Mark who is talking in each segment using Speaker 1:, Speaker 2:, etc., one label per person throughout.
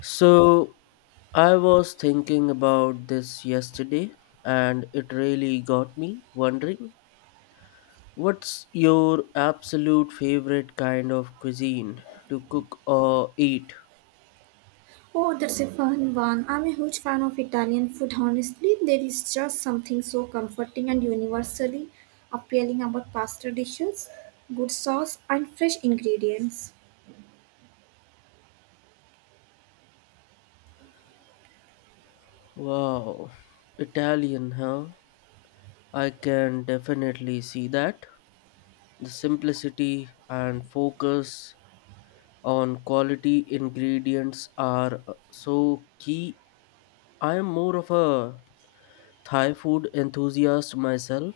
Speaker 1: So, I was thinking about this yesterday and it really got me wondering, what's your absolute favorite kind of cuisine to cook or eat?
Speaker 2: Oh, that's a fun one. I'm a huge fan of Italian food, honestly. There is just something so comforting and universally appealing about pasta dishes, good sauce, and fresh ingredients.
Speaker 1: Wow, Italian, huh? I can definitely see that. The simplicity and focus on quality ingredients are so key. I am more of a Thai food enthusiast myself.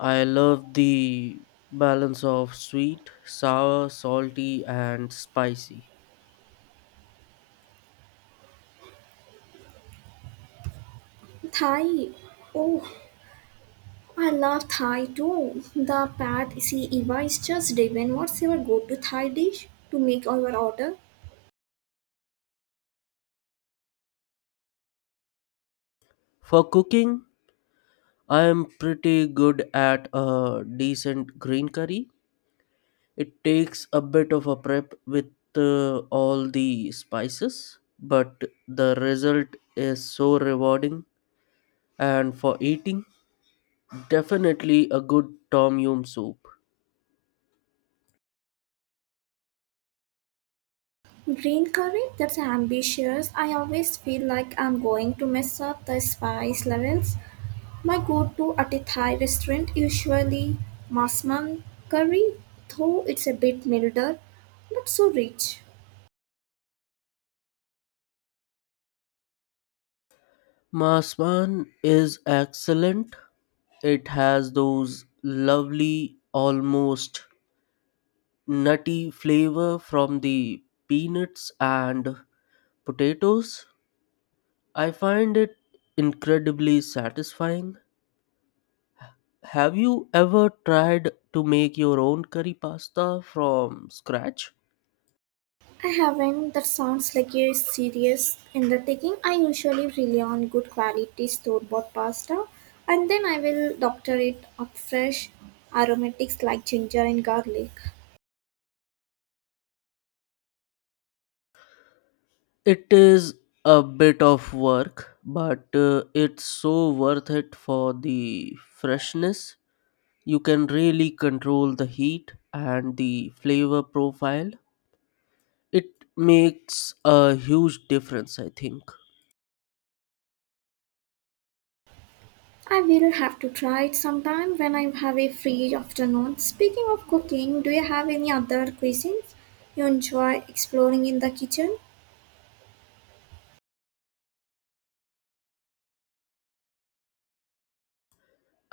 Speaker 1: I love the balance of sweet, sour, salty, and spicy.
Speaker 2: Thai. Oh, I love Thai too. The pad see Eva is just divine. What's your go to Thai dish to make our order?
Speaker 1: For cooking, I am pretty good at a decent green curry. It takes a bit of a prep with all the spices, but the result is so rewarding. And for eating, definitely a good tom yum soup.
Speaker 2: Green curry? That's ambitious. I always feel like I'm going to mess up the spice levels. My go to at a Thai restaurant usually masman curry, though it's a bit milder, not so rich.
Speaker 1: Masman is excellent. It has those lovely, almost nutty flavor from the peanuts and potatoes. I find it incredibly satisfying. Have you ever tried to make your own curry pasta from scratch?
Speaker 2: I haven't. That sounds like a serious undertaking. I usually rely on good quality store bought pasta and then I will doctor it up fresh aromatics like ginger and garlic.
Speaker 1: It is a bit of work, but it's so worth it for the freshness. You can really control the heat and the flavor profile. It makes a huge difference, I think.
Speaker 2: I will have to try it sometime when I have a free afternoon. Speaking of cooking, do you have any other cuisines you enjoy exploring in the kitchen?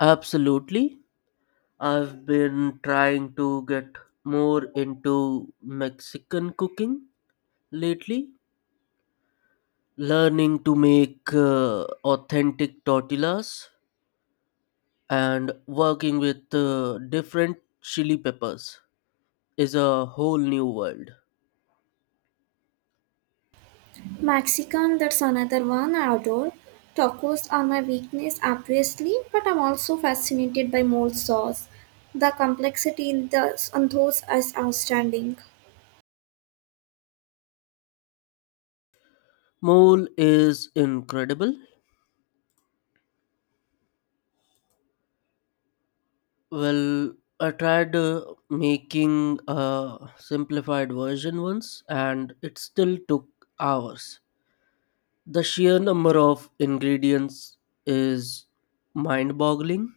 Speaker 1: Absolutely. I've been trying to get more into Mexican cooking lately, learning to make authentic tortillas and working with different chili peppers is a whole new world.
Speaker 2: Mexican, that's another one I adore. Tacos are my weakness, obviously, but I'm also fascinated by mold sauce. The complexity in those is outstanding.
Speaker 1: Mole is incredible. Well, I tried making a simplified version once and it still took hours. The sheer number of ingredients is mind boggling.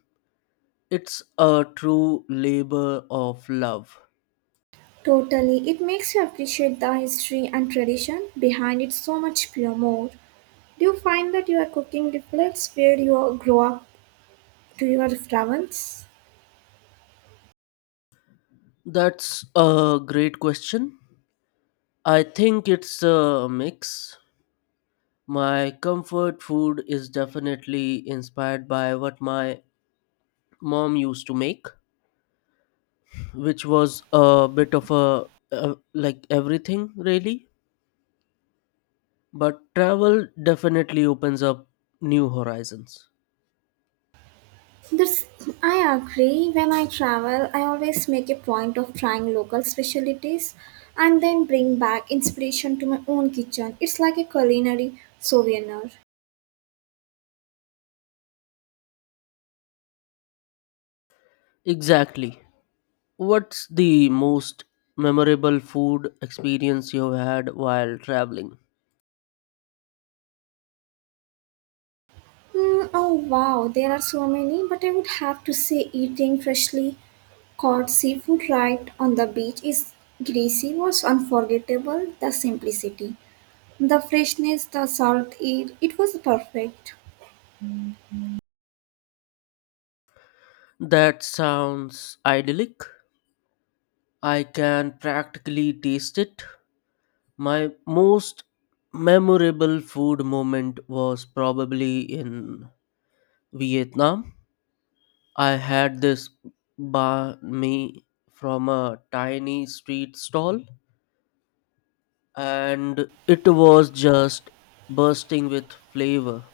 Speaker 1: It's a true labor of love.
Speaker 2: Totally, it makes you appreciate the history and tradition behind it so much pure more. Do you find that your cooking reflects grow up to your travels?
Speaker 1: That's a great question. I think it's a mix. My comfort food is definitely inspired by what my mom used to make, which was a bit of a like everything really, but travel definitely opens up new horizons.
Speaker 2: That's, I agree. When I travel, I always make a point of trying local specialties and then bring back inspiration to my own kitchen. It's like a culinary souvenir.
Speaker 1: Exactly. What's the most memorable food experience you've had while traveling?
Speaker 2: Hmm. Oh wow, there are so many, but I would have to say eating freshly caught seafood right on the beach is greasy was unforgettable. The simplicity, the freshness, the salt air, it was perfect.
Speaker 1: That sounds idyllic. I can practically taste it. My most memorable food moment was probably in Vietnam. I had this banh mi from a tiny street stall, and it was just bursting with flavor,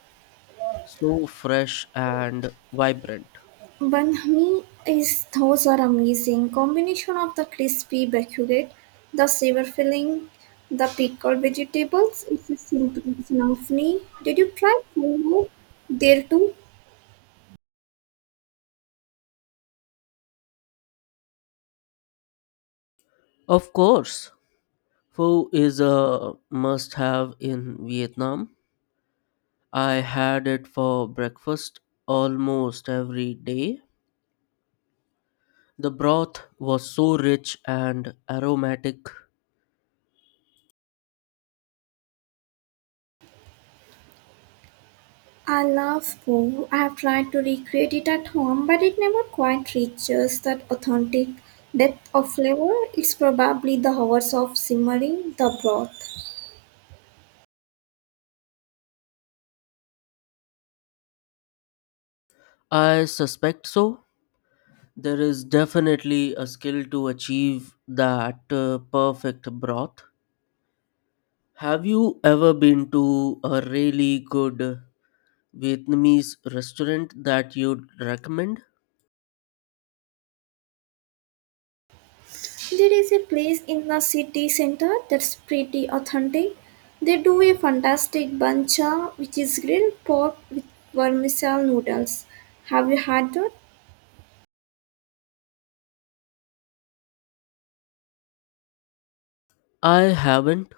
Speaker 1: so fresh and vibrant.
Speaker 2: Banhmi is those are amazing combination of the crispy baguette, the sour filling, the pickled vegetables. It's a simple snafni. Did you try poho there too?
Speaker 1: Of course, pho is a must have in Vietnam. I had it for breakfast almost every day. The broth was so rich and aromatic.
Speaker 2: I love poho. I have tried to recreate it at home, but it never quite reaches that authentic depth of flavor. It's probably the hours of simmering the broth.
Speaker 1: I suspect so. There is definitely a skill to achieve that perfect broth. Have you ever been to a really good Vietnamese restaurant that you'd recommend?
Speaker 2: There is a place in the city center that's pretty authentic. They do a fantastic bancha, which is grilled pork with vermicelli noodles. Have you had that?
Speaker 1: I haven't.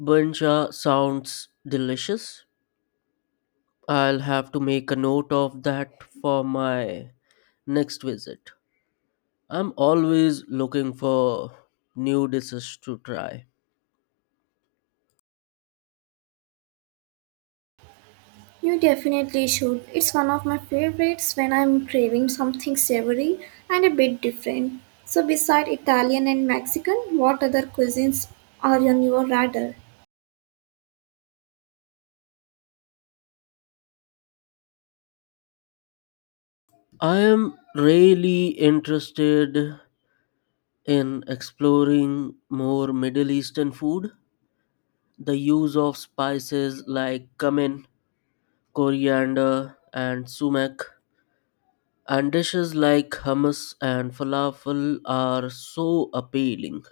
Speaker 1: Banh cha sounds delicious. I'll have to make a note of that for my next visit. I'm always looking for new dishes to try.
Speaker 2: You definitely should. It's one of my favorites when I'm craving something savory and a bit different. So, beside Italian and Mexican, what other cuisines are on your radar?
Speaker 1: I am really interested in exploring more Middle Eastern food. The use of spices like cumin, coriander, and sumac, and dishes like hummus and falafel are so appealing.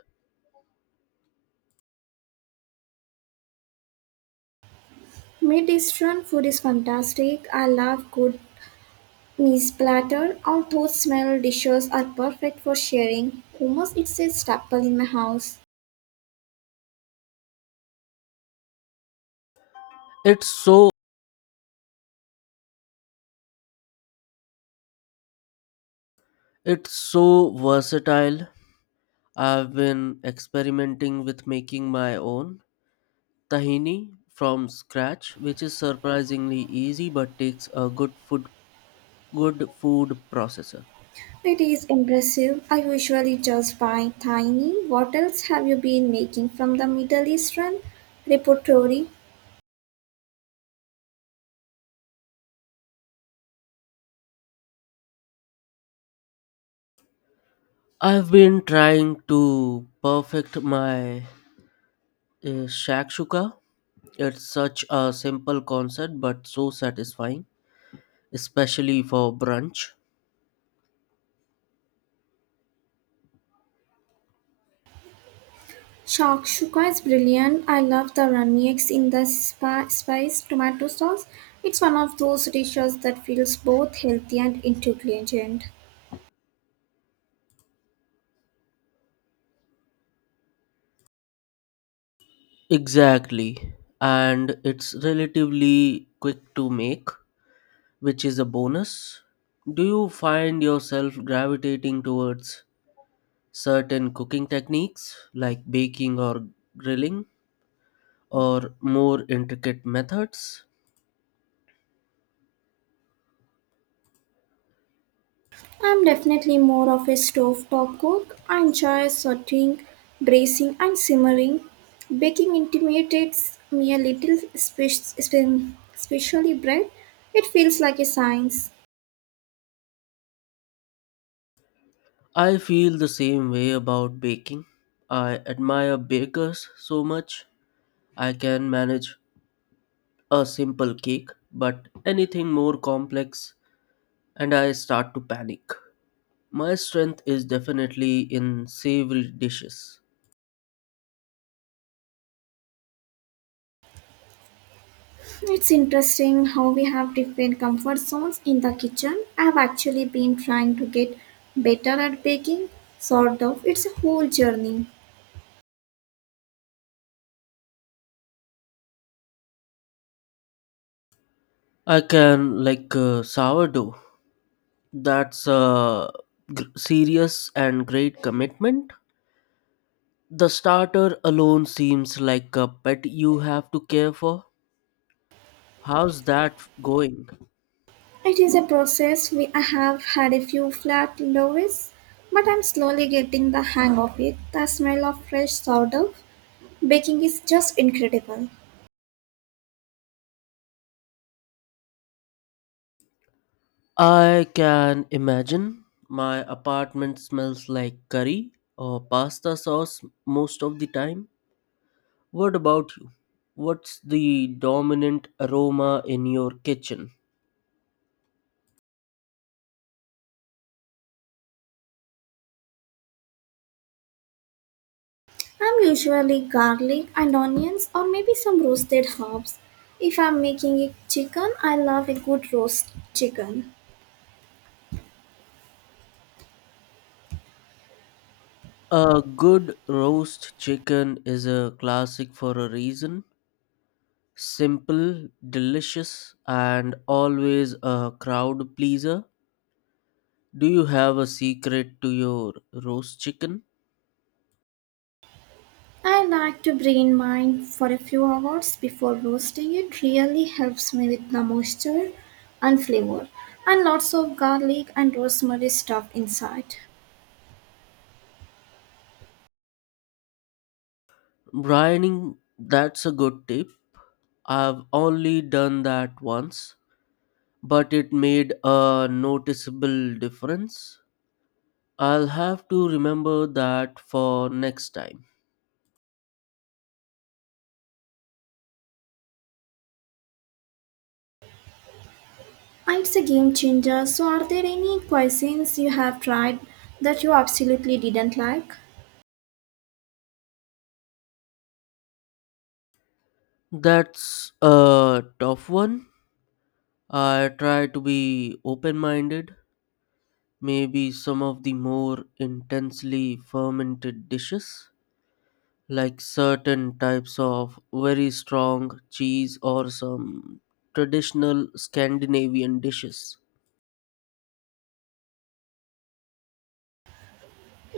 Speaker 2: Mid-Eastern food is fantastic. I love good Meat-platter or toast-style dishes are perfect for sharing. Hummus is a staple in my house.
Speaker 1: It's so it's so versatile. I've been experimenting with making my own tahini from scratch, which is surprisingly easy but takes a good food processor.
Speaker 2: It is impressive. I usually just buy tiny. What else have you been making from the Middle Eastern repertory?
Speaker 1: I've been trying to perfect my shakshuka. It's such a simple concept but so satisfying, especially for brunch.
Speaker 2: Shakshuka is brilliant. I love the runny eggs in the spice tomato sauce. It's one of those dishes that feels both healthy and intelligent.
Speaker 1: Exactly. And it's relatively quick to make, which is a bonus. Do you find yourself gravitating towards certain cooking techniques like baking or grilling or more intricate methods?
Speaker 2: I'm definitely more of a stovetop cook. I enjoy sauteing, bracing, and simmering. Baking intimidates me a little, especially bread. It feels like a science.
Speaker 1: I feel the same way about baking. I admire bakers so much. I can manage a simple cake, but anything more complex, and I start to panic. My strength is definitely in savory dishes.
Speaker 2: It's interesting how we have different comfort zones in the kitchen. I've actually been trying to get better at baking, sort of. It's a whole journey.
Speaker 1: I can like sourdough. That's a gr serious and great commitment. The starter alone seems like a pet you have to care for. How's that going?
Speaker 2: It is a process. I have had a few flat loaves, but I'm slowly getting the hang of it. The smell of fresh sourdough baking is just incredible.
Speaker 1: I can imagine my apartment smells like curry or pasta sauce most of the time. What about you? What's the dominant aroma in your kitchen?
Speaker 2: I'm usually garlic and onions or maybe some roasted herbs. If I'm making a chicken, I love a good roast chicken.
Speaker 1: A good roast chicken is a classic for a reason. Simple, delicious, and always a crowd pleaser. Do you have a secret to your roast chicken?
Speaker 2: I like to brain mine for a few hours before roasting. It really helps me with the moisture and flavor, and lots of garlic and rosemary stuffed inside.
Speaker 1: Brining, that's a good tip. I've only done that once, but it made a noticeable difference. I'll have to remember that for next time.
Speaker 2: It's a game changer. So, are there any cuisines you have tried that you absolutely didn't like?
Speaker 1: That's a tough one. I try to be open minded. Maybe some of the more intensely fermented dishes, like certain types of very strong cheese or some traditional Scandinavian dishes.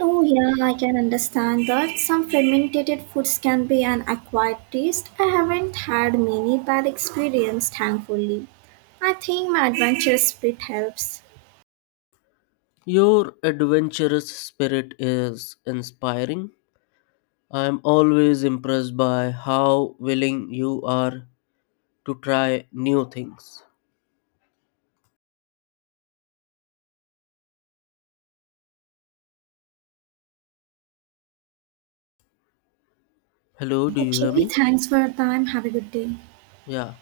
Speaker 2: Oh, yeah, I can understand that. Some fermented foods can be an acquired taste. I haven't had many bad experiences, thankfully. I think my adventure spirit helps.
Speaker 1: Your adventurous spirit is inspiring. I am always impressed by how willing you are to try new things. Hello, do you hear
Speaker 2: Okay,
Speaker 1: me?
Speaker 2: thanks for your time. Have a good day.
Speaker 1: Yeah.